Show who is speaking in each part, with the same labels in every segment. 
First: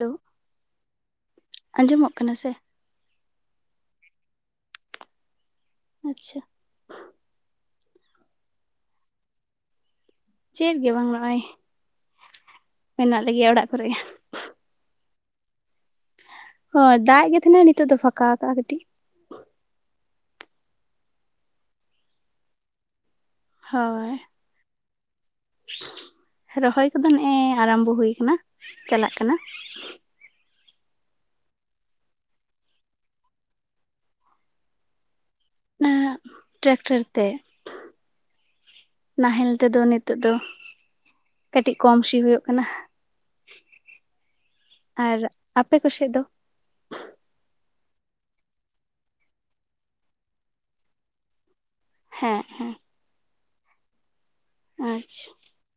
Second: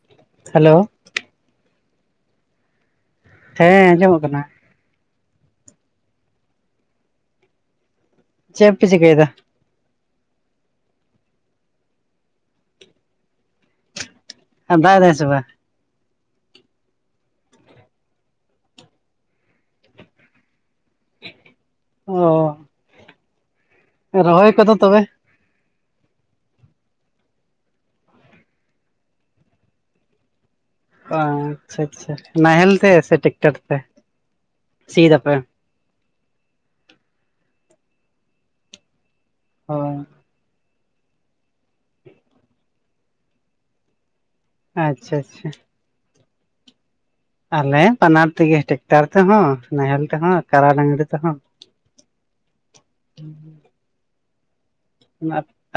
Speaker 1: Hello.
Speaker 2: Hello.
Speaker 1: ᱟᱸᱡᱚᱢᱚᱜ ᱠᱟᱱᱟ ᱥᱮ?
Speaker 2: ᱦᱮᱸ ᱟᱡᱚᱢᱚᱜ ᱠᱟᱱᱟ᱾
Speaker 1: ᱟᱪᱪᱷᱟ᱾
Speaker 2: ᱪᱮᱜ ᱯᱮ ᱪᱤᱠᱟᱹᱭᱫᱟ?
Speaker 1: ᱪᱮᱫ ᱜᱮ ᱵᱟᱝ ᱱᱚᱜᱼᱚᱭ, ᱢᱮᱱᱟᱜ ᱞᱮᱜᱮᱭᱟ ᱚᱲᱟᱜ ᱠᱚᱨᱮ᱾
Speaker 2: ᱟᱨ ᱫᱟᱜ ᱮᱫᱟᱭ ᱥᱮ ᱵᱟᱝ?
Speaker 1: ᱦᱚᱭ ᱫᱟᱜ ᱜᱮ ᱛᱟᱦᱮᱸᱱᱟᱭ ᱱᱤᱛᱚᱜ ᱫᱚ ᱯᱷᱟᱸᱠᱟ ᱟᱠᱟᱜ-ᱟᱭ ᱠᱟᱹᱴᱤᱡ᱾
Speaker 2: ᱚᱻ᱾
Speaker 1: ᱦᱳᱭ
Speaker 2: ᱨᱚᱦᱚᱭ ᱠᱚᱫᱚ ᱛᱚᱵᱮ?
Speaker 1: ᱨᱚᱦᱚᱭ ᱠᱚᱫᱚ ᱱᱮᱜᱼᱮ ᱟᱨᱟᱢᱵᱚ ᱦᱩᱭ ᱠᱟᱱᱟ, ᱪᱟᱞᱟᱜ ᱠᱟᱱᱟ᱾
Speaker 2: ᱚ ᱟᱪᱪᱷᱟ ᱟᱪᱪᱷᱟ, ᱱᱟᱦᱮᱞ ᱛᱮ ᱥᱮ ᱴᱮᱠᱴᱟᱨ ᱛᱮ, ᱥᱤᱫ ᱮᱫᱟ ᱯᱮ?
Speaker 1: ᱱᱟᱦᱟᱜ ᱴᱨᱟᱠᱴᱟᱨ ᱛᱮ᱾ ᱱᱟᱦᱮᱞ
Speaker 2: ᱚ
Speaker 1: ᱛᱮᱫᱚ ᱱᱮᱛᱚᱜ ᱫᱚ, ᱠᱟᱹᱴᱤᱡ ᱠᱚᱢ ᱥᱤ ᱦᱩᱭᱩᱜ ᱠᱟᱱᱟ᱾
Speaker 2: ᱟᱪᱪᱷᱟ
Speaker 1: ᱟᱨ
Speaker 2: ᱟᱪᱪᱷᱟ᱾
Speaker 1: ᱟᱯᱮ ᱠᱚ ᱥᱮᱫ ᱫᱚ?
Speaker 2: ᱟᱞᱮ ᱵᱟᱱᱟᱨ ᱛᱮᱜᱮ ᱴᱮᱠᱴᱟᱨ ᱛᱮᱦᱚᱸ, ᱱᱟᱦᱮᱞ ᱛᱮᱦᱚᱸ, ᱠᱟᱲᱟ ᱰᱟᱝᱨᱤ ᱛᱮᱦᱚᱸ᱾
Speaker 1: ᱦᱮᱸ ᱦᱮᱸ᱾ ᱟᱪᱪᱷᱟ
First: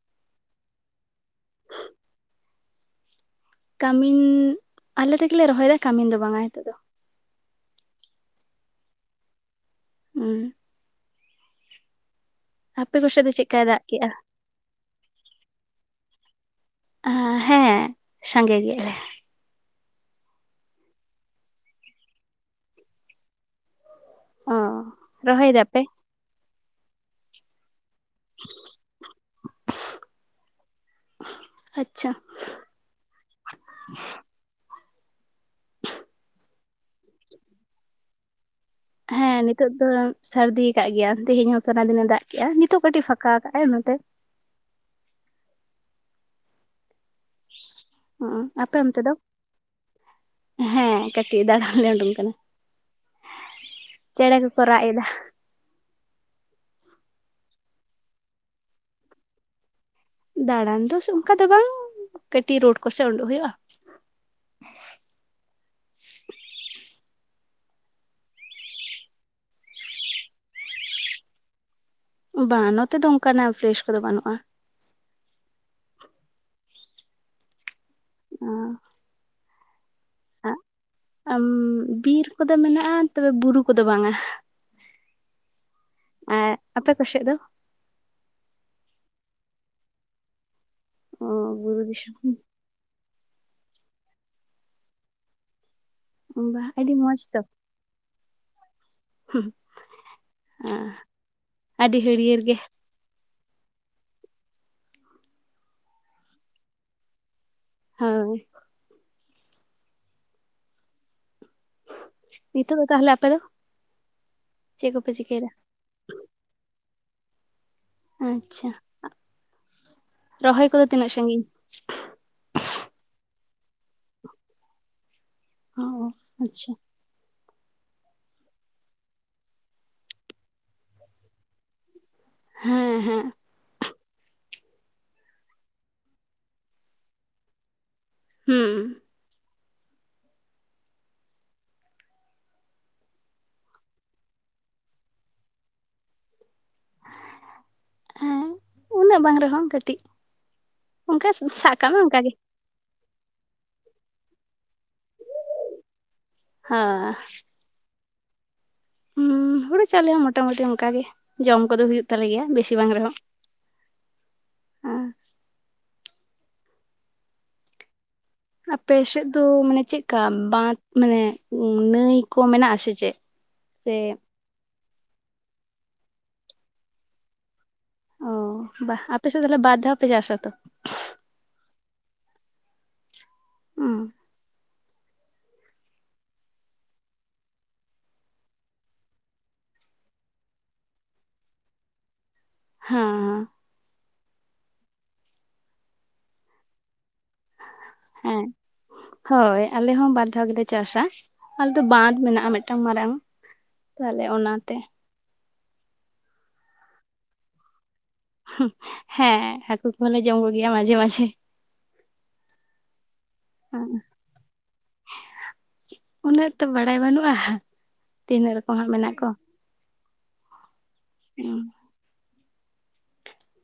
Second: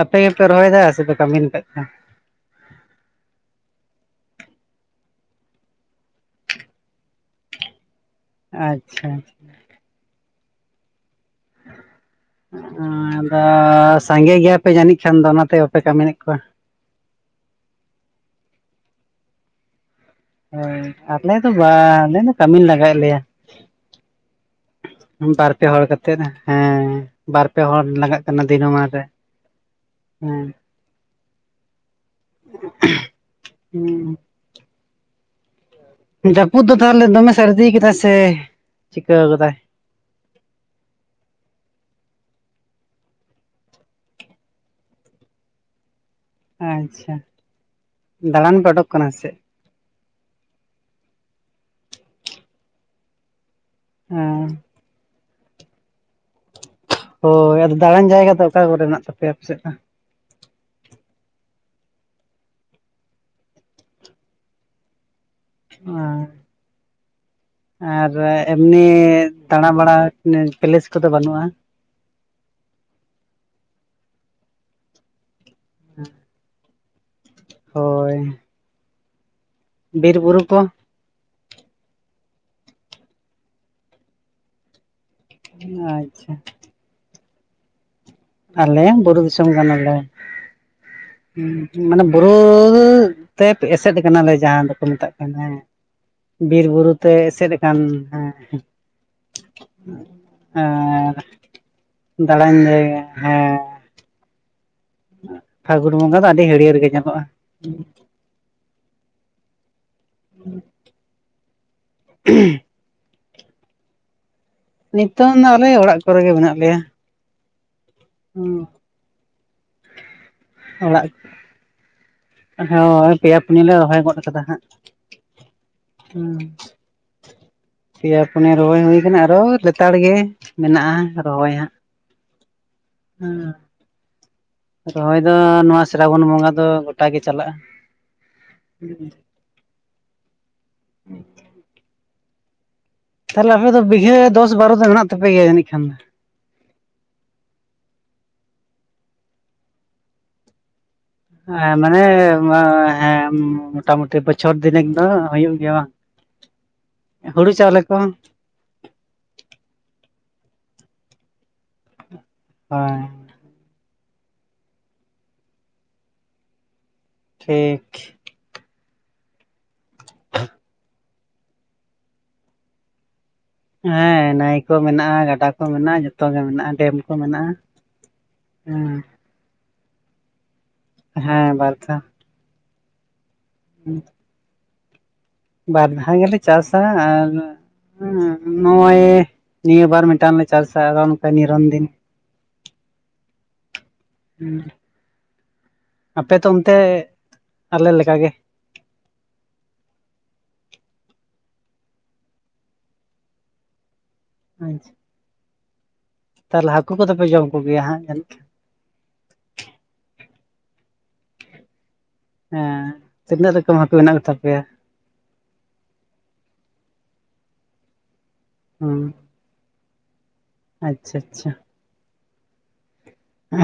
Speaker 2: ᱟᱯᱮ ᱜᱮᱯᱮ ᱨᱚᱦᱚᱭᱮᱫᱟ ᱥᱮᱯᱮ ᱠᱟᱢᱤᱱ ᱠᱟᱜ ᱠᱷᱟᱱ?
Speaker 1: ᱠᱟᱢᱤᱱ, ᱟᱞᱮ ᱛᱮᱜᱮᱞᱮ ᱨᱚᱦᱚᱭᱮᱫᱟ ᱠᱟᱢᱤᱱ ᱫᱚ ᱵᱟᱝᱟ ᱦᱤᱛᱚᱜ ᱫᱚ᱾
Speaker 2: ᱟᱪᱪᱷᱟ᱾
Speaker 1: ᱦᱩᱸ, ᱟᱯᱮ ᱠᱚᱥᱮᱫ ᱫᱚ
Speaker 2: ᱟᱫᱚ
Speaker 1: ᱪᱮᱫᱠᱟᱭ ᱫᱟᱜ ᱠᱮᱜᱼᱟ
Speaker 2: ᱥᱟᱸᱜᱮ ᱜᱮᱭᱟ ᱯᱮ ᱡᱟᱹᱱᱤᱡ ᱠᱷᱟᱱ ᱫᱚ ᱚᱱᱟᱛᱮ ᱵᱟᱯᱮ ᱠᱟᱢᱤᱱ ᱮᱫ ᱠᱚᱣᱟ?
Speaker 1: ᱟ ᱦᱮᱸ ᱥᱟᱸᱜᱮ ᱜᱮᱭᱟᱞᱮ,
Speaker 2: ᱟᱞᱮ ᱫᱚ ᱵᱟᱝ ᱟᱞᱮ ᱫᱚ ᱠᱟᱹᱢᱤᱱ ᱞᱟᱜᱟᱣ ᱟᱞᱮᱭᱟ,
Speaker 1: ᱚ ᱨᱚᱦᱚᱭ
Speaker 2: ᱵᱟᱨ ᱯᱮ
Speaker 1: ᱫᱟᱯᱮ
Speaker 2: ᱦᱚᱲ ᱠᱟᱛᱮ ᱦᱮᱸ ᱵᱟᱨ ᱯᱮ ᱦᱚᱲ ᱞᱟᱜᱟ ᱫᱤᱱᱚ ᱢᱟᱱ ᱨᱮ ᱦᱮᱸ,
Speaker 1: ᱟᱪᱪᱷᱟ᱾
Speaker 2: ᱦᱮᱸ ᱡᱟᱹᱯᱩᱫ ᱫᱚ ᱛᱟᱦᱚᱞᱮ ᱫᱚᱢᱮ ᱥᱟᱨᱫᱤ ᱟᱠᱟᱫᱟᱭ ᱥᱮ ᱪᱤᱠᱟᱹ
Speaker 1: ᱦᱮᱸ
Speaker 2: ᱠᱟᱫᱟᱭ
Speaker 1: ᱱᱤᱛᱚᱜ ᱥᱟᱹᱨᱫᱤ ᱟᱠᱟᱫ ᱜᱮᱭᱮᱭ ᱛᱮᱦᱮᱧ ᱦᱚᱸ ᱥᱟᱨᱟ ᱫᱤᱱ ᱮ ᱫᱟᱜ ᱠᱮᱜᱟ ᱱᱤᱛᱚᱜ ᱠᱟᱴᱤᱡ ᱯᱷᱟᱸᱠᱟ ᱟᱠᱟ ᱟᱭ ᱚᱱᱟᱛᱮ,
Speaker 2: ᱟᱪᱪᱷᱟ
Speaker 1: ᱦᱚᱸ
Speaker 2: ᱫᱟᱲᱟᱱ ᱯᱮ
Speaker 1: ᱟᱯᱮ
Speaker 2: ᱩᱰᱩᱠ
Speaker 1: ᱚᱱᱛᱮ
Speaker 2: ᱠᱟᱱᱟ
Speaker 1: ᱫᱚ
Speaker 2: ᱥᱮ ᱪᱮᱫ?
Speaker 1: ᱦᱮᱸ ᱠᱟᱹᱴᱤᱡ ᱫᱟᱬᱟᱱ ᱞᱮ ᱩᱰᱩᱝ ᱠᱟᱱᱟ ᱪᱮᱬᱮ
Speaker 2: ᱦᱮᱸ
Speaker 1: ᱠᱚᱠᱚ ᱨᱟᱜ ᱮᱫᱟ,
Speaker 2: ᱦᱳᱭ ᱟᱫᱚ ᱫᱟᱬᱟᱱ ᱡᱟᱭᱜᱟ ᱫᱚ ᱚᱠᱟ ᱠᱚᱨᱮ ᱢᱮᱱᱟᱜ ᱛᱟᱯᱮᱭᱟ ᱟᱯᱮ ᱥᱮᱫ ᱫᱚ?
Speaker 1: ᱫᱟᱬᱟᱱ ᱫᱚ ᱚᱱᱠᱟ ᱫᱚ ᱵᱟᱝ ᱠᱟᱹᱴᱤᱡ ᱨᱳᱰ ᱠᱚᱥᱮᱫ ᱩᱰᱩᱜ ᱦᱩᱭᱩᱜ-ᱟ᱾
Speaker 2: [unintelligible] ᱟᱨ ᱮᱢᱱᱤ ᱫᱟᱬᱟ ᱵᱟᱲᱟ ᱯᱮᱞᱮᱥ ᱠᱚᱫᱚ ᱵᱟᱹᱱᱩᱜ-ᱟ᱾
Speaker 1: ᱵᱟᱝ ᱱᱚᱛᱮ ᱫᱚ ᱚᱱᱠᱟᱱᱟᱜ ᱯᱮᱞᱮᱥ ᱠᱚᱫᱚ ᱵᱟᱹᱱᱩᱜ-ᱟ᱾
Speaker 2: [unintelligible] ᱦᱳᱭ ᱾
Speaker 1: [inaudible]
Speaker 2: ᱵᱤᱨ ᱵᱩᱨᱩ ᱠᱚ-
Speaker 1: ᱵᱤᱨ ᱠᱚᱫᱚ ᱢᱮᱱᱟᱜ-ᱟ ᱛᱚᱵᱮ ᱵᱩᱨᱩ ᱠᱚᱫᱚ ᱵᱟᱝᱟ᱾
Speaker 2: ᱟᱪᱪᱷᱟ᱾
Speaker 1: ᱟᱨ ᱟᱯᱮ ᱠᱚᱥᱮᱫ ᱫᱚ?
Speaker 2: ᱟᱞᱮ ᱵᱩᱨᱩ ᱫᱤᱥᱚᱢ ᱠᱟᱱᱟᱞᱮ
Speaker 1: ᱚ
Speaker 2: ᱢᱟᱱᱮ
Speaker 1: ᱫᱤᱥᱚᱢ
Speaker 2: ᱵᱩᱨᱩ ᱛᱮᱯ ᱮᱥᱮᱫ ᱠᱟᱱᱟᱞᱮ ᱡᱟᱦᱟᱸ ᱫᱚᱠᱚ ᱢᱮᱛᱟᱜ ᱠᱟᱱᱟ
Speaker 1: ᱵᱟ
Speaker 2: ᱵᱤᱨ ᱵᱩᱨᱩ
Speaker 1: ᱟᱹᱰᱤ
Speaker 2: ᱛᱮ
Speaker 1: ᱢᱚᱸᱡᱽ ᱛᱚ
Speaker 2: ᱮᱥᱮᱫ [unintelligible]
Speaker 1: ᱟᱹᱰᱤ ᱦᱟᱹᱨᱭᱟᱹᱲ ᱜᱮ
Speaker 2: [inaudible] ᱯᱷᱟᱹᱜᱩᱱ ᱵᱚᱸᱜᱟ ᱫᱚ ᱟᱹᱰᱤ ᱦᱟᱹᱲᱭᱟᱹᱲ ᱜᱮ ᱧᱮᱞᱚᱜ-ᱟ᱾
Speaker 1: ᱦᱚᱭ᱾
Speaker 2: [unintelligible]
Speaker 1: ᱱᱤᱛᱚᱜ ᱫᱚ ᱛᱟᱦᱚᱞᱮ ᱟᱯᱮ ᱫᱚ? ᱪᱮᱫ ᱠᱚᱯᱮ
Speaker 2: ᱱᱤᱛᱚᱝ ᱫᱚ
Speaker 1: ᱪᱤᱠᱟᱹᱭᱮᱫᱟ
Speaker 2: ᱟᱞᱮ ᱚᱲᱟᱜ ᱠᱚᱨᱮ ᱜᱮ ᱢᱮᱱᱟᱜ ᱞᱮᱭᱟ ᱾
Speaker 1: ᱟᱪᱪᱷᱟ ᱟᱸᱜ
Speaker 2: ᱚᱲᱟᱜ ᱦᱳᱭ ᱯᱮᱭᱟ ᱯᱩᱱᱤᱭᱟᱹ ᱞᱮ ᱨᱚᱦᱚᱭ ᱜᱚᱫ ᱟᱠᱟᱫᱟ ᱦᱟᱸᱜ ᱾
Speaker 1: ᱚ ᱚ ᱟᱪᱪᱷᱟ᱾
Speaker 2: [unintelligible] ᱯᱮᱭᱟ ᱯᱩᱱᱭᱟ ᱨᱚᱦᱚᱭ ᱦᱩᱭ ᱟᱠᱟᱱᱟ ᱟᱨᱚ ᱞᱮᱛᱟᱲ ᱜᱮ ᱢᱮᱱᱟᱜ-ᱟ ᱨᱚᱦᱚᱭ ᱦᱟᱸᱜ᱾
Speaker 1: ᱦᱮᱸ ᱦᱮᱸ᱾
Speaker 2: ᱨᱚᱦᱚᱭ ᱫᱚ ᱱᱚᱣᱟ ᱥᱨᱟᱵᱚᱱ ᱵᱚᱸᱜᱟ ᱫᱚ ᱜᱚᱴᱟ ᱜᱮ ᱪᱟᱞᱟᱜ-ᱟ᱾
Speaker 1: ᱦᱩᱸ
Speaker 2: [unintelligible] [unintelligible] ᱛᱟᱦᱚᱞᱮ ᱟᱯᱮ ᱫᱚ ᱵᱤᱜᱷᱟᱹ ᱫᱚᱥ ᱵᱟᱨᱚ ᱫᱚ ᱢᱮᱱᱟᱜ ᱛᱟᱯᱮ ᱜᱮᱭᱟ ᱡᱟᱹᱱᱤᱡ ᱠᱷᱟᱱ ᱫᱚ?
Speaker 1: ᱦᱮᱸ ᱩᱱᱟᱹᱜ ᱵᱟᱝ ᱨᱮᱦᱚᱸ ᱠᱟᱹᱴᱤᱡ ᱾
Speaker 2: ᱦᱮᱸ ᱢᱟᱱᱮ ᱮ ᱵᱟ ᱦᱮᱸ ᱢᱚᱴᱟᱢᱩᱴᱤ ᱵᱚᱪᱷᱚᱨ ᱫᱤᱱᱮᱠ ᱫᱚ ᱦᱩᱭᱩᱜ ᱜᱮᱭᱟ ᱵᱟᱝ?
Speaker 1: ᱦᱮᱸ
Speaker 2: ᱦᱩᱲᱩ ᱪᱟᱣᱞᱮ ᱠᱚᱦᱚᱸᱼᱼ
Speaker 1: ᱦᱩᱸ, ᱦᱩᱲᱩ ᱪᱟᱣᱞᱮ ᱦᱚᱸ ᱢᱚᱴᱟᱢᱩᱴᱤ ᱚᱱᱠᱟ ᱜᱮ, ᱡᱚᱢ ᱠᱚᱫᱚ ᱦᱩᱭᱩᱜ ᱛᱟᱞᱮ ᱜᱮᱭᱟ ᱵᱮᱥᱤ ᱵᱟᱝ
Speaker 2: ᱦᱳᱭ
Speaker 1: ᱨᱮᱦᱚᱸ ᱾
Speaker 2: ᱴᱷᱤᱠᱷ ᱾
Speaker 1: ᱟᱯᱮ ᱥᱮᱫ ᱫᱚ ᱢᱟᱱᱮ ᱪᱮᱫᱠᱟ ᱵᱟᱸᱫᱽ ᱢᱟᱱᱮ ᱱᱟᱹᱭ ᱠᱚ ᱢᱮᱱᱟᱜᱼᱟ ᱥᱮ ᱪᱮᱫ? ᱥᱮ
Speaker 2: ᱦᱮᱸ, ᱱᱟᱹᱭ ᱠᱚ ᱢᱮᱱᱟᱜᱼᱟ ᱜᱟᱰᱟ ᱠᱚ ᱢᱮᱱᱟᱜᱼᱟ ᱡᱚᱛᱚ ᱜᱮ ᱢᱮᱱᱟᱜᱼᱟ ᱰᱮᱢ ᱠᱚ ᱢᱮᱱᱟᱜᱼᱟ ᱾
Speaker 1: ᱚ ᱵᱟᱦ ᱟᱯᱮ ᱥᱮᱫ ᱫᱚ ᱛᱟᱦᱚᱞᱮ ᱵᱟᱨ ᱫᱷᱟᱣ ᱯᱮ ᱪᱟᱥᱟ ᱛᱚ?
Speaker 2: ᱦᱮᱸ ᱵᱟᱨ ᱫᱷᱟᱣ ᱾ ᱦᱩᱸ ᱾ ᱵᱟᱨ ᱫᱷᱟᱣ ᱜᱮᱞᱮ ᱪᱟᱥᱟ ᱟᱨ ᱮᱸ ᱱᱚᱜᱼᱚᱭ ᱱᱤᱭᱟᱹ ᱵᱟᱨ ᱢᱤᱫᱴᱟᱝ ᱞᱮ ᱪᱟᱥᱟ ᱟᱨᱚ ᱱᱚᱝᱠᱟ ᱱᱤᱨᱚᱱ ᱫᱤᱱ ᱾
Speaker 1: ᱦᱩᱸ᱾
Speaker 2: ᱩᱸ ᱾ ᱟᱯᱮ ᱛᱚ ᱚᱱᱛᱮ ᱟᱞᱮ ᱞᱮᱠᱟ ᱜᱮ ᱾
Speaker 1: ᱦᱮᱸ ᱦᱳᱭ ᱟᱞᱮ ᱦᱚᱸ ᱵᱟᱨ ᱫᱷᱟᱣ ᱜᱮᱞᱮ ᱪᱟᱥᱟ ᱾ ᱟᱞᱮ ᱫᱚ ᱵᱟᱸᱫᱽ ᱢᱮᱱᱟᱜᱼᱟ ᱢᱤᱫᱴᱟᱝ ᱢᱟᱨᱟᱝ, ᱛᱟᱦᱚᱞᱮ ᱚᱱᱟᱛᱮ ᱾
Speaker 2: ᱛᱟᱦᱚᱞᱮ ᱦᱟᱹᱠᱩ ᱠᱚᱫᱚ ᱯᱮ ᱡᱚᱢ ᱠᱚᱜᱮᱭᱟ ᱦᱟᱸᱜ ᱡᱟᱹᱱᱤᱡ?
Speaker 1: ᱦᱮᱸ ᱦᱟᱹᱠᱩ ᱠᱚᱸᱦᱚᱞᱮ ᱡᱚᱢ ᱠᱚᱜᱮᱭᱟ ᱢᱟᱡᱷᱮ ᱢᱟᱡᱷᱮ ᱾
Speaker 2: ᱦᱮᱸ, ᱛᱤᱱᱟᱹᱜ ᱨᱚᱠᱚᱢ
Speaker 1: ᱦᱮᱸ
Speaker 2: ᱦᱟᱹᱠᱩ ᱢᱮᱱᱟᱜ ᱠᱚ ᱛᱟᱯᱮᱭᱟ?
Speaker 1: ᱩᱱᱟᱹᱜ ᱛᱚ ᱵᱟᱲᱟᱭ ᱵᱟᱹᱱᱩᱜᱼᱟ, ᱛᱤᱱᱟᱹᱜ ᱨᱚᱠᱚᱢ ᱦᱟᱸᱜ
Speaker 2: ᱦᱩᱸ
Speaker 1: ᱢᱮᱱᱟᱜ ᱠᱚᱣᱟ ᱾
Speaker 2: ᱟᱪᱪᱷᱟ ᱟᱪᱪᱷᱟ ᱾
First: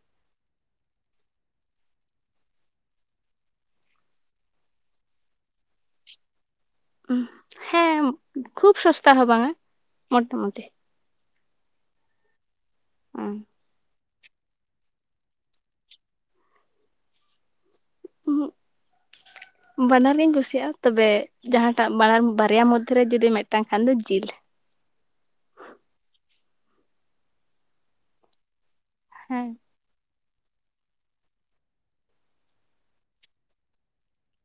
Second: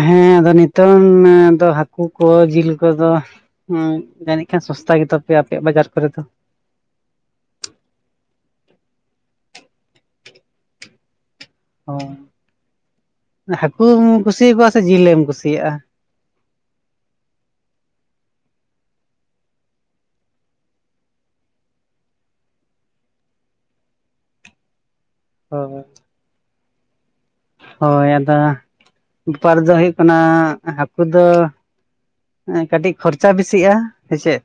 Speaker 2: ᱦᱮᱸ, ᱟᱫᱚ ᱱᱤᱛᱚᱝ ᱫᱚ ᱦᱟᱹᱠᱩ ᱠᱚ ᱡᱤᱞ ᱠᱚᱫᱚ ᱩᱸ ᱡᱟᱹᱱᱤᱡ ᱠᱷᱟᱱ ᱥᱚᱥᱛᱟ ᱜᱮ ᱛᱟᱯᱮᱭᱟ ᱟᱯᱮᱭᱟᱜ ᱵᱟᱡᱟᱨ ᱠᱚᱨᱮ ᱫᱚ ᱾
Speaker 1: ᱩᱸ ᱦᱮᱸ, ᱠᱷᱩᱵ ᱥᱚᱥᱛᱟ ᱦᱚᱸ ᱵᱟᱝᱟ ᱢᱚᱴᱟᱢᱩᱴᱤ ᱾
Speaker 2: ᱚᱸ
Speaker 1: ᱩᱸ ᱾
Speaker 2: ᱦᱟᱹᱠᱩᱢ ᱠᱩᱥᱤᱭᱟᱠᱚᱣᱟ ᱥᱮ ᱡᱤᱞᱮᱢ ᱠᱩᱥᱤᱭᱟᱜᱼᱟ?
Speaker 1: ᱵᱟᱱᱟᱨᱜᱤᱧ ᱠᱩᱥᱤᱭᱟᱜᱼᱟ, ᱛᱚᱵᱮ ᱡᱟᱦᱟᱸᱴᱟᱜ ᱵᱟᱱᱟᱨ ᱵᱟᱨᱭᱟ ᱢᱚᱫᱽᱫᱷᱮ ᱨᱮ ᱡᱩᱫᱤ ᱢᱤᱫᱴᱟᱝ ᱠᱷᱟᱱ ᱫᱚ ᱡᱤᱞ ᱾
Speaker 2: ᱚ ᱚ [unintelligible] ᱦᱚᱭ ᱟᱫᱚ ᱦᱟᱸᱜ
Speaker 1: ᱦᱮᱸ
Speaker 2: ᱵᱮᱯᱟᱨ ᱫᱚ ᱦᱩᱭᱩᱜ ᱠᱟᱱᱟ ᱦᱟᱹᱠᱩ ᱫᱚ ᱮᱸ ᱠᱟᱹᱴᱤᱡ ᱠᱷᱚᱨᱪᱟ ᱵᱮᱥᱤᱜᱼᱟ ᱥᱮ ᱪᱮᱫ?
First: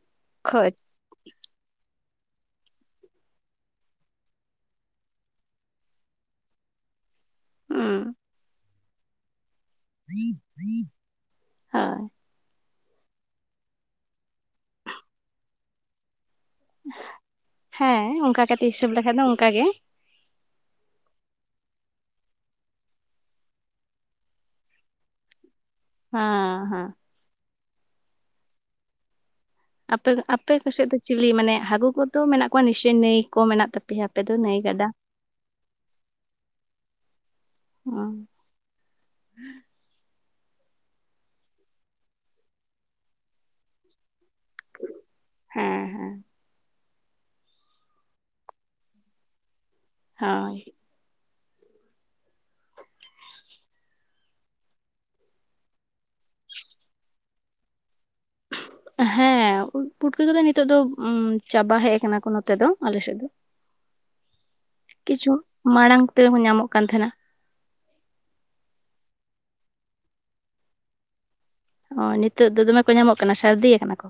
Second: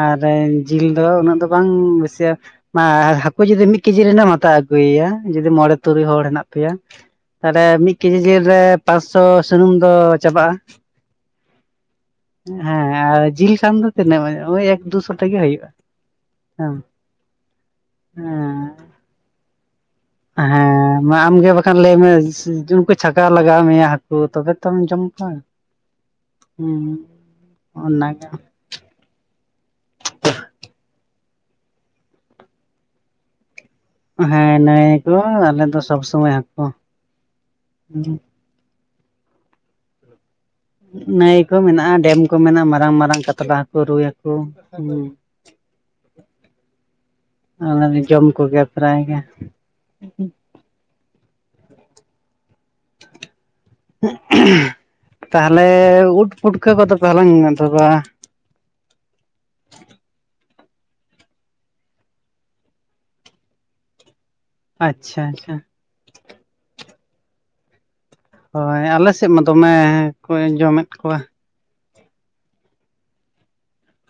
Speaker 2: ᱟᱨ ᱨᱮ
Speaker 1: ᱠᱷᱚᱡ
Speaker 2: ᱡᱤᱞ ᱫᱚ ᱩᱱᱟᱹᱜ ᱫᱚ ᱵᱟᱝ ᱵᱮᱥᱤᱼᱟ ᱦᱟᱹᱠᱩ ᱡᱩᱫᱤ ᱢᱤᱫ ᱠᱮᱡᱤ ᱨᱮᱱᱮᱢ ᱦᱟᱛᱟᱣ ᱟᱹᱜᱩᱭᱮᱭᱟ, ᱡᱩᱫᱤ ᱢᱚᱬᱮ ᱛᱩᱨᱩᱭ ᱦᱚᱲ ᱢᱮᱱᱟᱜ ᱯᱮᱭᱟ ᱛᱟᱦᱚᱞᱮ ᱢᱤᱫ
Speaker 1: ᱦᱩᱸ
Speaker 2: ᱠᱮᱡᱤ ᱡᱤᱞ ᱨᱮ ᱯᱟᱸᱪᱥᱚ ᱥᱩᱱᱩᱢᱼᱼ
Speaker 1: ᱟ [unintelligible]
Speaker 2: ᱦᱮᱸ ᱟᱨ ᱡᱤᱞ ᱠᱷᱟᱱ ᱫᱚ ᱛᱤᱱᱟᱹᱜ ᱚᱭ ᱮᱠ ᱫᱩᱥᱚ ᱛᱮᱜᱮ ᱦᱩᱭᱩᱜᱼᱟ ᱾
Speaker 1: ᱦᱮᱸ ᱚᱱᱠᱟ ᱠᱟᱛᱮ ᱦᱤᱥᱟᱹᱵ ᱞᱮᱠᱷᱟᱡ ᱫᱚ ᱚᱱᱠᱟ ᱜᱮ ᱾
Speaker 2: ᱦᱮᱸ ᱾ ᱮᱸ ᱟᱢᱜᱮ ᱵᱟᱠᱷᱟᱱ ᱞᱟᱹᱭ ᱢᱮ ᱩᱱᱠᱩ ᱪᱷᱟᱠᱟᱣ ᱞᱟᱜᱟᱣ ᱢᱮᱭᱟ ᱦᱟᱹᱠᱩ ᱛᱚᱵᱮ ᱛᱚᱢ ᱡᱚᱢ ᱠᱚᱣᱟ ᱾
Speaker 1: ᱦᱮᱸ
Speaker 2: ᱦᱩᱸ
Speaker 1: ᱦᱮᱸ
Speaker 2: ᱚᱱᱟ ᱜᱮ ᱾
Speaker 1: ᱟᱯᱮ ᱟᱯᱮ ᱠᱚ ᱥᱮᱡ ᱫᱚ ᱪᱤᱞᱤ ᱢᱟᱱᱮ ᱦᱟᱹᱜᱩ ᱠᱚᱫᱚ ᱢᱮᱱᱟᱜ ᱠᱚᱣᱟ ᱱᱤᱥᱪᱚᱭ ᱱᱟᱹᱭ ᱠᱚ ᱢᱮᱱᱟᱜ ᱛᱟᱯᱮᱼᱼ
Speaker 2: ᱦᱮᱸ ᱱᱟᱹᱭ ᱠᱚ ᱟᱞᱮ ᱫᱚ ᱥᱚᱵᱽ ᱥᱚᱢᱚᱭ ᱦᱟᱹᱠᱳ ᱾
Speaker 1: ᱦᱚᱜᱸ [unintelligible]
Speaker 2: ᱱᱟᱹᱭ ᱠᱚ ᱢᱮᱱᱟᱜᱼᱟ ᱰᱮᱢ ᱠᱚ ᱢᱮᱱᱟᱜᱼᱟ ᱢᱟᱨᱟᱝ ᱢᱟᱨᱟᱝ ᱠᱟᱛᱞᱟ ᱦᱟᱹᱠᱩ ᱨᱩᱭ ᱦᱟᱹᱠᱩ ᱾
Speaker 1: ᱦᱮᱸ ᱦᱮᱸ
Speaker 2: ᱚᱞᱮᱞᱮ ᱡᱚᱢ ᱠᱚᱜᱮᱭᱟ ᱯᱨᱟᱭ ᱜᱮ
Speaker 1: ᱦᱚᱭ
Speaker 2: ᱛᱟᱦᱚᱞᱮ ᱩᱴ ᱯᱩᱴᱠᱟᱹ ᱠᱚᱫᱚᱯᱮ ᱦᱟᱞᱟᱝ ᱮᱫᱟ ᱵᱟᱝ [inaudible]
Speaker 1: ᱦᱮᱸ ᱩᱫ ᱯᱩᱴᱠᱟᱹ ᱠᱚᱫᱚ ᱱᱤᱛᱚᱜ ᱫᱚ ᱪᱟᱵᱟ ᱦᱮᱡ ᱟᱠᱟᱱᱟ ᱠᱚ ᱱᱚᱛᱮ ᱫᱚ ᱟᱞᱮᱥᱮᱫ ᱫᱚ
Speaker 2: ᱴᱷᱤᱠ [unintelligible] [inaudible]
Speaker 1: ᱠᱤᱪᱷᱩ ᱢᱟᱲᱟᱝ ᱛᱮᱦᱚᱸ ᱧᱟᱢᱚᱜ ᱠᱟᱱ ᱛᱟᱦᱮᱱᱟ
Speaker 2: ᱦᱚᱭ ᱟᱞᱮ ᱥᱮᱫ ᱢᱟ ᱫᱚᱢᱮ ᱠᱚ ᱡᱚᱢᱮᱫ ᱠᱚᱣᱟ
Speaker 1: ᱚ ᱱᱤᱛᱳ ᱫᱚ ᱫᱚᱢᱮ ᱠᱚ ᱧᱟᱢᱚᱜ ᱠᱟᱱᱟ ᱥᱟᱹᱨᱫᱤ ᱟᱠᱟᱱᱟᱠᱚ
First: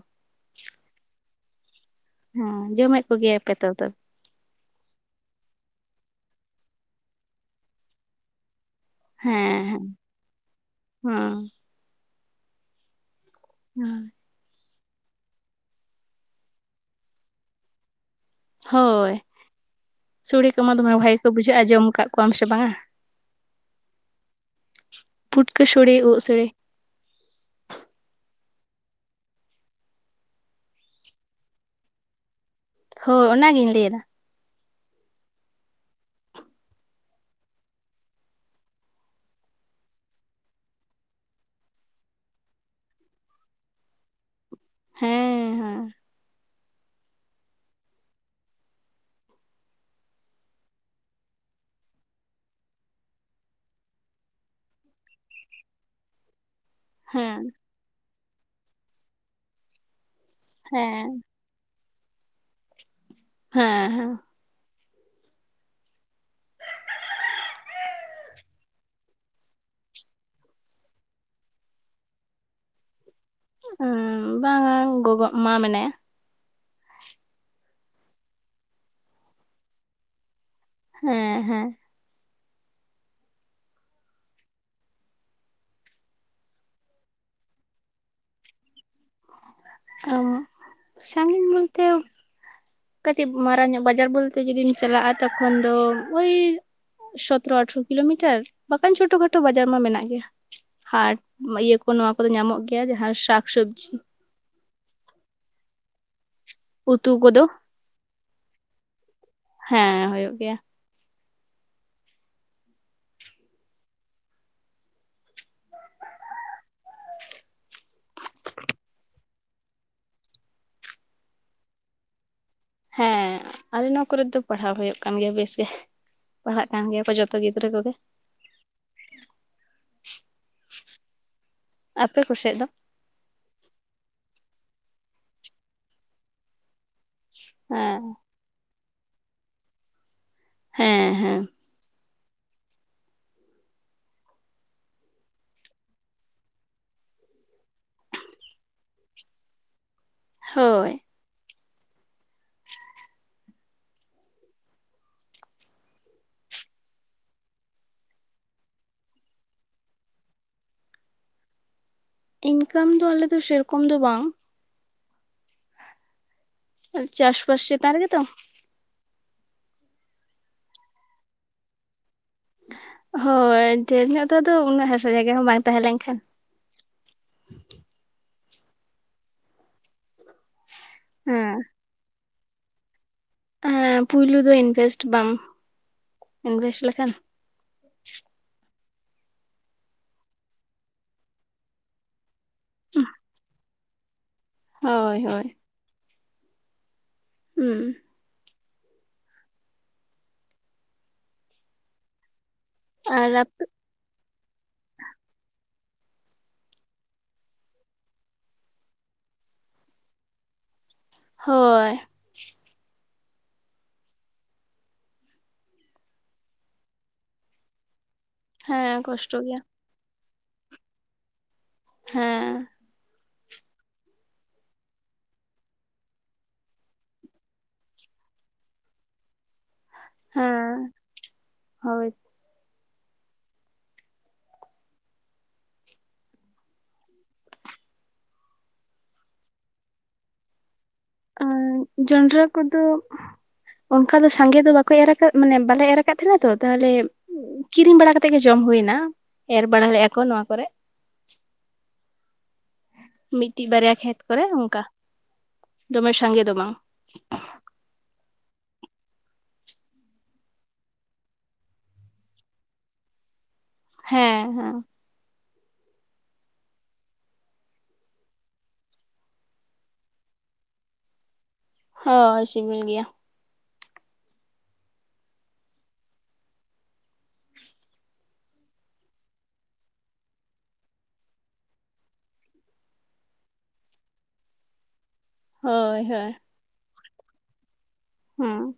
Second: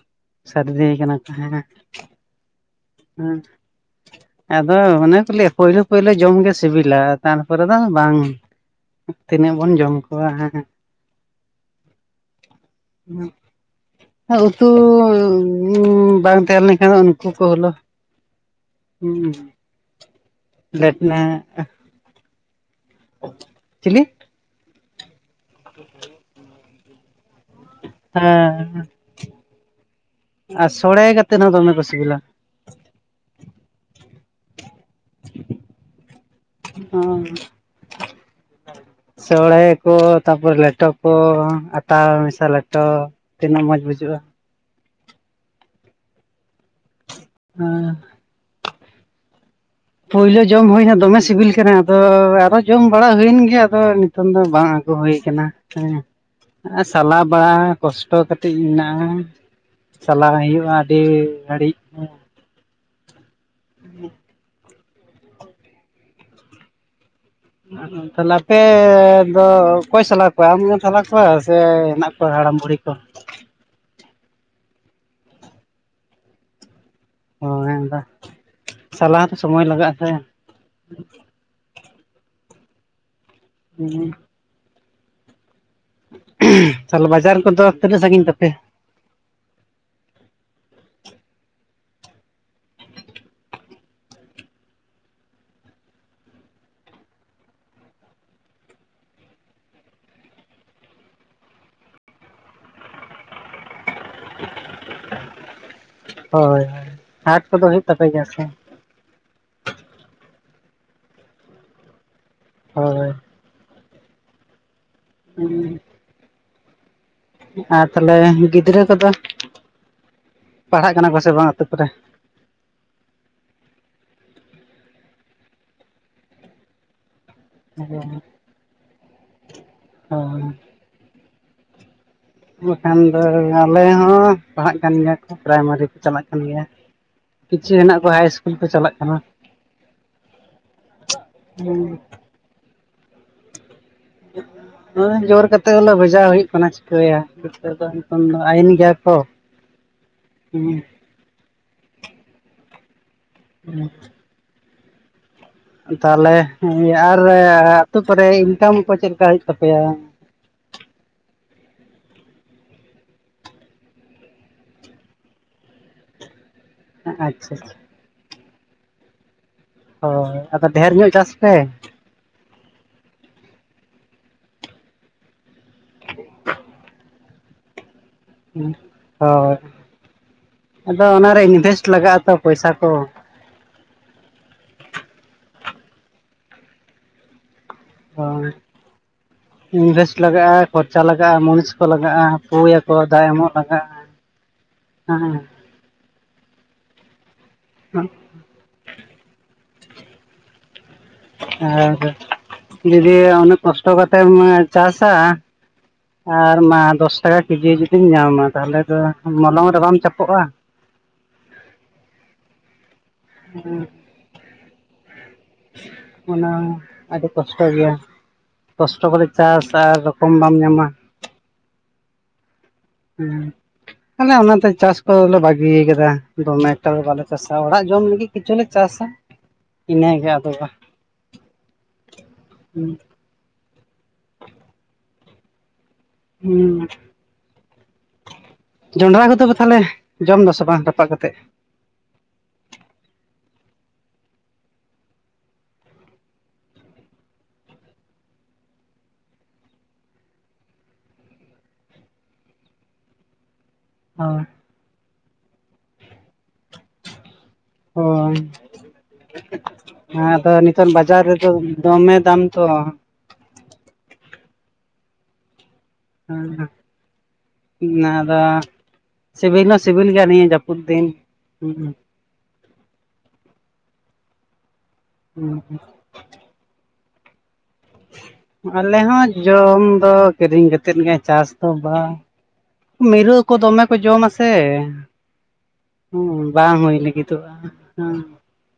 Speaker 2: ᱥᱟᱨᱤᱫᱤᱭ ᱠᱟᱱᱟ ᱠᱚ ᱦᱮᱸ
Speaker 1: ᱦᱮᱸ ᱡᱚᱢᱮᱫ
Speaker 2: ᱦᱮᱸ
Speaker 1: ᱠᱚᱜᱮᱭᱟᱯᱮ ᱛᱚ ᱛᱚᱵᱮ?
Speaker 2: ᱟᱫᱚ ᱚᱱᱮ ᱠᱚ ᱞᱟᱹᱭᱟ ᱯᱳᱭᱞᱩ ᱯᱳᱭᱞᱳ ᱡᱚᱢᱜᱮ ᱥᱤᱵᱤᱞᱟ ᱛᱟᱨᱯᱚᱨᱮ ᱫᱚ ᱵᱟᱝ ᱛᱤᱱᱟᱹᱜ ᱵᱚᱱ ᱡᱚᱢ ᱠᱚᱣᱟ ᱦᱟᱸ
Speaker 1: ᱦᱚᱸ
Speaker 2: [inaudible]
Speaker 1: [inaudible]
Speaker 2: ᱩᱛᱩ ᱵᱟᱝ ᱛᱟᱦᱮᱸ ᱞᱮᱱᱠᱷᱟᱱ ᱫᱚ ᱩᱱᱠᱩ ᱠᱚ ᱦᱚᱞᱚ
Speaker 1: ᱦᱚᱭ ᱥᱚᱲᱮ ᱠᱚᱢᱟ ᱫᱚᱢᱮ ᱵᱷᱟᱜᱮ
Speaker 2: ᱞᱮᱴᱱᱟ
Speaker 1: ᱠᱚ ᱵᱩᱡᱷᱟᱹᱜᱼᱟ ᱡᱚᱢ ᱟᱠᱟᱫ ᱠᱚᱣᱟᱢ ᱥᱮ ᱵᱟᱝᱟ
Speaker 2: ᱪᱤᱞᱤ
Speaker 1: ᱯᱷᱩᱴᱠᱟᱹ ᱥᱚᱲᱮ ᱯᱮ ᱥᱚᱲᱮ
Speaker 2: ᱦᱮᱸ ᱟᱨ ᱥᱚᱲᱮ ᱠᱟᱛᱮᱫ ᱦᱚᱸ ᱫᱚᱢᱮ ᱠᱚ ᱥᱤᱵᱤᱞᱟ
Speaker 1: ᱦᱳᱸ ᱚᱱᱟᱜᱤᱧ ᱞᱟᱹᱭ ᱮᱫᱟ
Speaker 2: [inaudible] [unintelligible] ᱥᱚᱲᱮ ᱠᱚ ᱛᱟᱯᱚᱨᱮ ᱞᱮᱴᱮ ᱠᱚ ᱟᱴᱟ ᱢᱮᱥᱟ ᱞᱮᱴᱚ ᱛᱤᱱᱟᱹᱜ ᱢᱚᱡᱽ ᱵᱩᱡᱷᱟᱹᱜᱼᱟ
Speaker 1: ᱦᱮᱸ ᱦᱮᱸ
Speaker 2: [unintelligible] [inaudible] ᱯᱳᱭᱞᱳ ᱡᱚᱢ ᱦᱩᱭᱱᱟ ᱫᱚᱢᱮ ᱥᱤᱵᱤᱞ ᱠᱟᱱᱟ ᱟᱫᱚ ᱚᱻ ᱟᱨᱚ ᱡᱚᱢ ᱵᱟᱲᱟ ᱦᱩᱭᱮᱱ ᱜᱮᱭᱟ ᱟᱫᱚ ᱮᱠᱷᱚᱱ ᱫᱚ ᱵᱟᱝ ᱟᱹᱜᱩ ᱦᱳᱭ ᱠᱟᱱᱟ ᱦᱮᱸ ᱥᱟᱞᱟ
Speaker 1: ᱦᱮᱸ
Speaker 2: ᱵᱟᱲᱟ ᱠᱚᱥᱴᱚ ᱠᱟᱹᱴᱤᱡ ᱢᱮᱱᱟᱜᱼᱟ ᱪᱟᱞᱟ ᱦᱩᱭᱩᱜᱼᱟ ᱟᱹᱰᱤ
Speaker 1: ᱦᱮᱸ
Speaker 2: ᱜᱷᱟᱹᱲᱤᱡ
Speaker 1: ᱦᱮᱸᱻᱦᱮᱸᱻ
Speaker 2: ᱛᱟᱦᱚᱞᱮ ᱟᱯᱮᱻᱻ ᱟᱫᱚ ᱚᱠᱚᱭ ᱥᱟᱞᱟ ᱠᱚᱣᱟᱭ ᱟᱢᱜᱮᱢ ᱥᱟᱞᱟ ᱠᱚᱣᱟ ᱥᱮ ᱦᱮᱱᱟᱜ ᱠᱚᱣᱟ ᱦᱟᱲᱟᱢ ᱵᱩᱲᱦᱤ ᱠᱚ
Speaker 1: ᱵᱟᱝ-ᱟ ᱜᱚᱜᱚ ᱢᱟ ᱢᱮᱱᱟᱭᱟ
Speaker 2: ᱳᱻ ᱦᱮ ᱟᱫᱚ ᱥᱟᱞᱟ ᱦᱚᱸᱛᱚ ᱥᱚᱢᱚᱭ ᱞᱟᱜᱟᱜᱼᱟ ᱥᱮ
Speaker 1: ᱦᱮᱸᱻᱦᱮᱸᱻ
Speaker 2: [unintelligible] ᱛᱟᱦᱚᱞᱮ ᱵᱟᱡᱟᱨ ᱠᱚᱫᱚ ᱛᱤᱱᱟᱹᱜ ᱥᱟᱺᱜᱤᱧ ᱛᱟᱯᱮᱭᱟ
Speaker 1: ᱚᱸ ᱥᱟᱺᱜᱤᱧ ᱵᱚᱞᱛᱮ ᱠᱟᱹᱴᱤᱡ ᱢᱟᱨᱟᱝ ᱧᱚᱜ ᱵᱟᱡᱟᱨ ᱵᱚᱞᱛᱮ ᱡᱩᱫᱤᱢ ᱪᱟᱞᱟᱜᱼᱟ ᱛᱚᱠᱷᱚᱱ ᱫᱚ ᱳᱭ ᱥᱚᱛᱨᱚ ᱟᱴᱷᱟᱨᱚ ᱠᱤᱞᱳᱢᱤᱴᱟᱨ ᱵᱟᱠᱟᱱ ᱪᱷᱳᱴᱳ ᱠᱷᱟᱴᱳ ᱵᱟᱡᱟᱨ ᱢᱟ ᱢᱮᱱᱟᱜ ᱜᱮᱭᱟ ᱦᱟᱴ ᱤᱭᱟᱹ ᱠᱚ ᱱᱚᱣᱟ ᱠᱚᱫᱚ ᱧᱟᱢᱚᱜ ᱜᱮᱭᱟ ᱡᱟᱦᱟᱸ ᱥᱟᱠᱥᱚᱵᱽᱡᱤ
Speaker 2: ᱦᱳᱭ ᱦᱳᱭ ᱦᱟᱴ ᱠᱚᱫᱚ ᱦᱩᱭᱩᱜ ᱛᱟᱯᱮ ᱜᱮᱭᱟ ᱥᱮ
Speaker 1: ᱦᱮᱸᱻ ᱦᱩᱭᱩᱜ ᱜᱮᱭᱟ᱾
Speaker 2: ᱦᱳᱭ-ᱦᱳᱭ ᱦᱩᱸ ᱟᱨ ᱛᱟᱦᱚᱞᱮ ᱜᱤᱫᱽᱨᱟᱹ ᱠᱚᱫᱚ ᱯᱟᱲᱦᱟᱜ ᱠᱟᱱᱟ ᱠᱚ ᱥᱮ ᱵᱟᱝ ᱟᱹᱛᱩ ᱠᱚᱨᱮ?
Speaker 1: ᱦᱮᱸᱻ ᱟᱞᱮ ᱱᱚᱣᱟ ᱠᱚᱨᱮ ᱫᱚ ᱯᱟᱲᱦᱟᱣ ᱦᱩᱭᱩᱜ ᱠᱟᱱ ᱜᱮᱭᱟ ᱵᱮᱥ ᱜᱮ ᱯᱟᱲᱦᱟᱜ ᱠᱟᱱ ᱜᱮᱭᱟ ᱠᱚ ᱡᱚ ᱛᱚ ᱜᱤᱫᱽᱨᱟᱹ ᱠᱚᱜᱮ
Speaker 2: ᱦᱳᱭ
Speaker 1: ᱟᱯᱮ ᱠᱚᱥᱮᱫ ᱫᱚ?
Speaker 2: ᱟᱢ ᱫᱚ ᱟᱞᱮ ᱦᱚᱸ ᱯᱟᱲᱦᱟᱜ ᱠᱟᱱ ᱜᱮᱭᱟ ᱠᱚ ᱯᱨᱟᱭᱢᱟᱨᱤ ᱠᱚ ᱪᱟᱞᱟᱜ ᱠᱟᱱ ᱜᱮᱭᱟ᱾ ᱠᱤᱪᱷᱩ ᱦᱮᱱᱟᱜ
Speaker 1: ᱦᱮᱸ
Speaker 2: ᱠᱚᱣᱟ ᱦᱟᱭ ᱤᱥᱠᱩᱞ ᱠᱚ ᱪᱟᱞᱟᱜ ᱠᱟᱱᱟ᱾
Speaker 1: ᱦᱮᱸᱻᱦᱮᱸ
Speaker 2: ᱦᱮᱸ ᱵᱟᱝ ᱟᱸᱡᱚᱢᱚᱜ ᱠᱟᱱᱟ ᱦᱳ ᱡᱳᱨ ᱠᱟᱛᱮᱫ ᱦᱚᱞᱮ ᱵᱷᱮᱡᱟᱣ ᱦᱩᱭᱩᱜ ᱠᱟᱱᱟ ᱪᱤᱠᱟᱹᱭᱟ ᱱᱤᱛᱚᱜ ᱫᱚ ᱱᱤᱛᱚᱝ ᱫᱚ ᱟᱭᱭᱤᱱ ᱜᱮᱭᱟ ᱠᱚ ᱦᱩᱸ
Speaker 1: ᱦᱳᱭ
Speaker 2: ᱦᱩᱸ ᱛᱟᱦᱚᱞᱮ ᱟᱨ ᱟᱹᱛᱩ ᱠᱚᱨᱮ ᱤᱠᱡᱟᱢ ᱠᱚ ᱪᱮᱫ ᱞᱮᱠᱟ ᱦᱩᱭᱩᱜ ᱛᱟᱯᱮᱭᱟ?
Speaker 1: ᱤᱱᱠᱟᱢ ᱫᱚ ᱟᱞᱮ ᱫᱚ ᱥᱮᱨᱚᱠᱚᱢ ᱫᱚ ᱵᱟᱝ
Speaker 2: ᱟᱪᱪᱷᱟ
Speaker 1: ᱪᱟᱥᱵᱟᱥ
Speaker 2: ᱟᱪᱪᱷᱟ
Speaker 1: ᱪᱮᱛᱟᱱ ᱨᱮᱜᱮ ᱛᱚ
Speaker 2: ᱦᱳᱭ ᱟᱫᱚ ᱰᱷᱮᱨ ᱧᱚᱜ ᱪᱟᱥ ᱯᱮ
Speaker 1: ᱦᱳᱭ ᱰᱷᱮᱨ ᱧᱚᱜ ᱫᱚ ᱟᱫᱚ ᱩᱱᱟᱹᱜ ᱦᱟᱥᱟ ᱡᱟᱭᱜᱟ ᱦᱚᱸ ᱵᱟᱝ ᱛᱟᱦᱮᱸ ᱞᱮᱱᱠᱷᱟᱱ
Speaker 2: ᱦᱳᱭ ᱟᱫᱚ ᱚᱱᱟᱨᱮ ᱤᱱᱵᱷᱮᱥᱴ ᱞᱟᱜᱟᱜ ᱟ ᱛᱚ ᱯᱚᱭᱥᱟ ᱠᱚ
Speaker 1: ᱦᱮᱸ ᱯᱩᱭᱞᱩ ᱫᱚ ᱤᱱᱵᱷᱮᱥᱴ ᱵᱟᱢ ᱤᱱᱵᱷᱮᱥᱴ ᱞᱮᱠᱷᱟᱱ
Speaker 2: ᱦᱳᱭ ᱤᱱᱵᱷᱮᱥᱴ ᱞᱟᱜᱟᱜᱼᱟ, ᱠᱷᱚᱨᱪᱟ ᱞᱟᱜᱟᱜᱼᱟ, ᱢᱩᱱᱤᱥ ᱠᱚ ᱞᱟᱜᱟᱜᱼᱟ᱾ ᱯᱩᱭᱟᱠᱚ ᱫᱟᱜ ᱮᱢᱚᱜ ᱞᱟᱜᱟᱜᱼᱟ
Speaker 1: ᱦᱳᱭ
Speaker 2: ᱦᱮᱸ
Speaker 1: ᱦᱳᱭ ᱦᱩᱸ
Speaker 2: ᱵᱟᱝ ᱟᱸᱡᱚᱢᱚᱜ ᱠᱟᱱᱟ ᱟᱹᱫᱚ ᱡᱩᱫᱤ
Speaker 1: ᱟᱨ
Speaker 2: ᱩᱱᱟᱹᱜ
Speaker 1: ᱟᱯᱮ
Speaker 2: ᱠᱚᱥᱴᱚ ᱠᱟᱛᱮᱢ ᱪᱟᱥᱟ ᱟᱨ ᱢᱟ ᱫᱚᱥ ᱴᱟᱠᱟ ᱠᱮᱡᱤ ᱡᱩᱫᱤᱢ ᱧᱟᱢᱟ ᱛᱟᱦᱚᱞᱮ ᱫᱚ ᱢᱚᱞᱚᱝ ᱨᱮ ᱵᱟᱢ ᱪᱟᱯᱚᱜᱼᱟ᱾
Speaker 1: ᱦᱳᱭ
Speaker 2: ᱵᱟᱝ ᱟᱸᱡᱚᱢᱚᱜ ᱠᱟᱱᱟ ᱚᱱᱟ ᱟᱹᱰᱤ ᱠᱚᱥᱴᱚ ᱜᱮᱭᱟ᱾
Speaker 1: ᱦᱮᱸ
Speaker 2: ᱠᱚᱥᱴᱚ ᱵᱚᱞᱮ
Speaker 1: ᱜᱮᱭᱟ
Speaker 2: ᱪᱟᱥᱟ ᱟᱨ ᱨᱚᱠᱚᱢ ᱵᱟᱢ ᱧᱟᱢᱟ
Speaker 1: ᱦᱮᱸ
Speaker 2: ᱦᱮᱸ ᱟᱞᱮ ᱚᱱᱟᱛᱮ ᱪᱟᱥ ᱠᱚᱦᱚᱞᱮ ᱵᱟᱹᱜᱤᱭᱟ ᱟᱠᱟᱫᱟ ᱫᱚᱢᱮ ᱮᱠᱴᱟ ᱫᱚ ᱵᱟᱞᱮ ᱪᱟᱥᱟ ᱚᱲᱟᱜ ᱡᱚᱢ ᱞᱟᱹᱜᱤᱫ ᱠᱤᱪᱷᱩ ᱞᱮ ᱪᱟᱥᱟ᱾ ᱤᱱᱟᱹᱜᱮ ᱟᱫᱚ ᱵᱟᱝ
Speaker 1: ᱦᱮᱸ ᱦᱳᱭ
Speaker 2: ᱦᱩᱸ ᱡᱚᱱᱰᱨᱟ ᱠᱚᱫᱚ ᱯᱮ ᱛᱟᱦᱚᱞᱮ ᱡᱚᱢ ᱫᱟᱥᱮ ᱵᱟᱝ ᱨᱟᱯᱟᱜ ᱠᱟᱛᱮᱫ?
Speaker 1: ᱟᱸ ᱡᱚᱸᱰᱟᱨᱟ ᱠᱚᱫᱚ ᱚᱱᱠᱟ ᱫᱚ ᱥᱟᱸᱜᱮ ᱫᱚ ᱵᱟᱠᱚ ᱮᱨᱟ ᱠᱟᱜ ᱢᱟᱱᱮ ᱵᱟᱞᱮ ᱮᱨᱟ ᱠᱟᱫ ᱛᱟᱦᱮᱸᱱᱟ ᱛᱚ ᱛᱟᱦᱚᱞᱮ ᱠᱤᱨᱤᱧ ᱵᱟᱲᱟ ᱠᱟᱛᱮᱜ ᱜᱮ ᱡᱚᱢ ᱦᱩᱭ ᱱᱟ ᱮᱨ ᱵᱟᱲᱟ ᱞᱮᱜᱼᱟ ᱠᱚ ᱱᱚᱣᱟ ᱠᱚᱨᱮ ᱢᱤᱫᱴᱤᱡ, ᱵᱟᱨᱭᱟ ᱠᱷᱮᱛ ᱠᱚᱨᱮ ᱚᱱᱠᱟ ᱫᱚᱢᱮ ᱥᱟᱸᱜᱮ ᱫᱚ ᱵᱟᱝ
Speaker 2: ᱦᱳᱭ ᱦᱮᱸ ᱟᱫᱚ ᱱᱤᱛᱚᱱ ᱵᱟᱡᱟᱨ ᱨᱮᱫᱚ ᱫᱚᱢᱮ ᱫᱟᱢ ᱛᱚ
Speaker 1: ᱦᱮᱸᱻᱦᱮᱸ
Speaker 2: ᱦᱩᱸ ᱦᱩᱸ᱾ ᱚᱱᱟ ᱫᱚ ᱥᱤᱵᱤᱞ ᱦᱚᱸ ᱥᱤᱵᱤᱞ ᱜᱮᱭᱟ ᱱᱤᱭᱟᱹ ᱡᱟᱹᱯᱩᱫ ᱫᱤᱱ [inaudible]
Speaker 1: ᱦᱳᱭ ᱥᱤᱵᱤᱞ ᱜᱮᱭᱟ᱾
Speaker 2: ᱦᱩᱸ ᱦᱩᱸ᱾
Speaker 1: [inaudible]
Speaker 2: ᱟᱞᱮ ᱦᱚᱸ ᱡᱚᱢ ᱫᱚ ᱠᱤᱨᱤᱧ ᱠᱟᱛᱮᱫ ᱜᱮ ᱪᱟᱥ ᱫᱚ ᱵᱟᱝ᱾ ᱢᱤᱨᱩ ᱠᱚ ᱫᱚᱢᱮ ᱠᱚ ᱡᱚᱢᱟ ᱥᱮ᱾
Speaker 1: ᱦᱳᱭ ᱦᱳᱭ
Speaker 2: ᱦᱚᱸ ᱵᱟᱝ ᱦᱩᱭ ᱞᱟᱹᱜᱤᱛᱚᱜᱼᱟ, ᱦᱮᱸ᱾
Speaker 1: ᱦᱚᱸ᱾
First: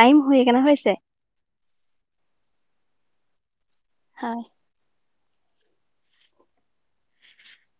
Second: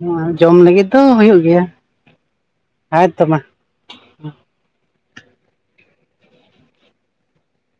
Speaker 2: ᱱᱚᱣᱟ ᱡᱚᱢ ᱞᱟᱹᱜᱤᱫ ᱫᱚ ᱦᱩᱭᱩᱜ ᱜᱮᱭᱟ᱾ ᱦᱮᱸ ᱛᱚ ᱢᱟ᱾
Speaker 1: ᱦᱳᱭ᱾ [inaudible]